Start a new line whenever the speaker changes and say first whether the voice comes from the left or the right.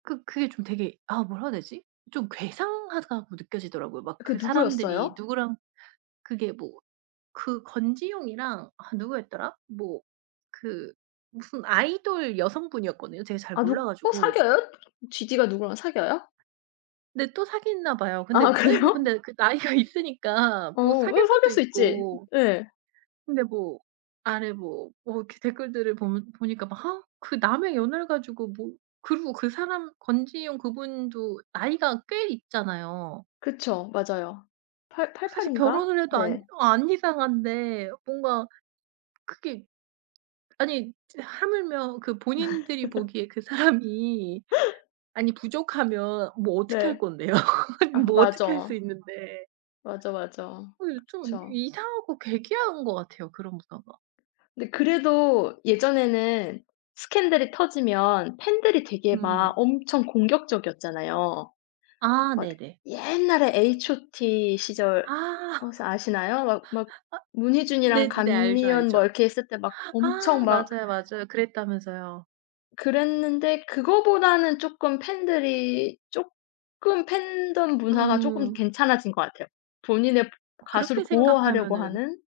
right: 그 그게 좀 되게 아 뭐라고 해야 되지? 좀 괴상하다고 느껴지더라고요. 막
left: 그
right: 그 사람들이
left: 누구였어요?
right: 누구랑 그게 뭐 그 권지용이랑 아 누구였더라? 뭐 그 무슨 아이돌 여성분이었거든요. 제가 잘
left: 아
right: 몰라
left: 누구
right: 가지고
left: 사귀어요? 지디가 누구랑 사귀어요?
right: 근데 또 사귀나 봐요. 근데
left: 아
right: 예 뭐
left: 그래요?
right: 근데 그 나이가 있으니까
left: 어
right: 뭐 사귈
left: 왜
right: 수도
left: 사귈 수 있지.
right: 있고.
left: 예.
right: 근데 뭐 아래 뭐 뭐 이렇게 댓글들을 보면 보니까 막 아 그 남의 연애를 가지고 뭐. 그리고 그 사람 권지용 그분도 나이가 꽤 있잖아요.
left: 그쵸. 맞아요. 8 88
right: 사실
left: 인가?
right: 결혼을 해도 안
left: 네.
right: 안 이상한데 뭔가 크게 아니 저 하물며 그 본인들이 보기에 그 사람이 아니 부족하면 뭐 어떻게 할
left: 네.
right: 건데요?
left: 아
right: 뭐 어떻게 할 수
left: 맞어.
right: 있는데.
left: 맞어, 맞어
right: 어유 좀
left: 그렇죠.
right: 이상하고 괴괴한 것 같아요 그런 문화가.
left: 근데 그래도 예전에는 스캔들이 터지면 팬들이 되게
right: 음. 네.
left: 막 엄청 공격적이었잖아요.
right: 아.
left: 막
right: 네네.
left: 옛날에 H.O.T.
right: 아.
left: 시절
right: 아.
left: 혹시 아시나요? 막 막 문희준이랑
right: 네네네. 알죠,
left: 간미연 뭐
right: 알죠.
left: 이렇게 했을 때 막 엄청
right: 아
left: 막
right: 맞아요, 맞아요. 그랬다면서요.
left: 그랬는데 그거보다는 쪼끔 팬들이 쪼끔 팬덤 문화가 쪼금
right: 음.
left: 괜찮아진 것 같아요. 본인의
right: 그렇게
left: 가수를 보호하려고
right: 생각하면은
left: 하는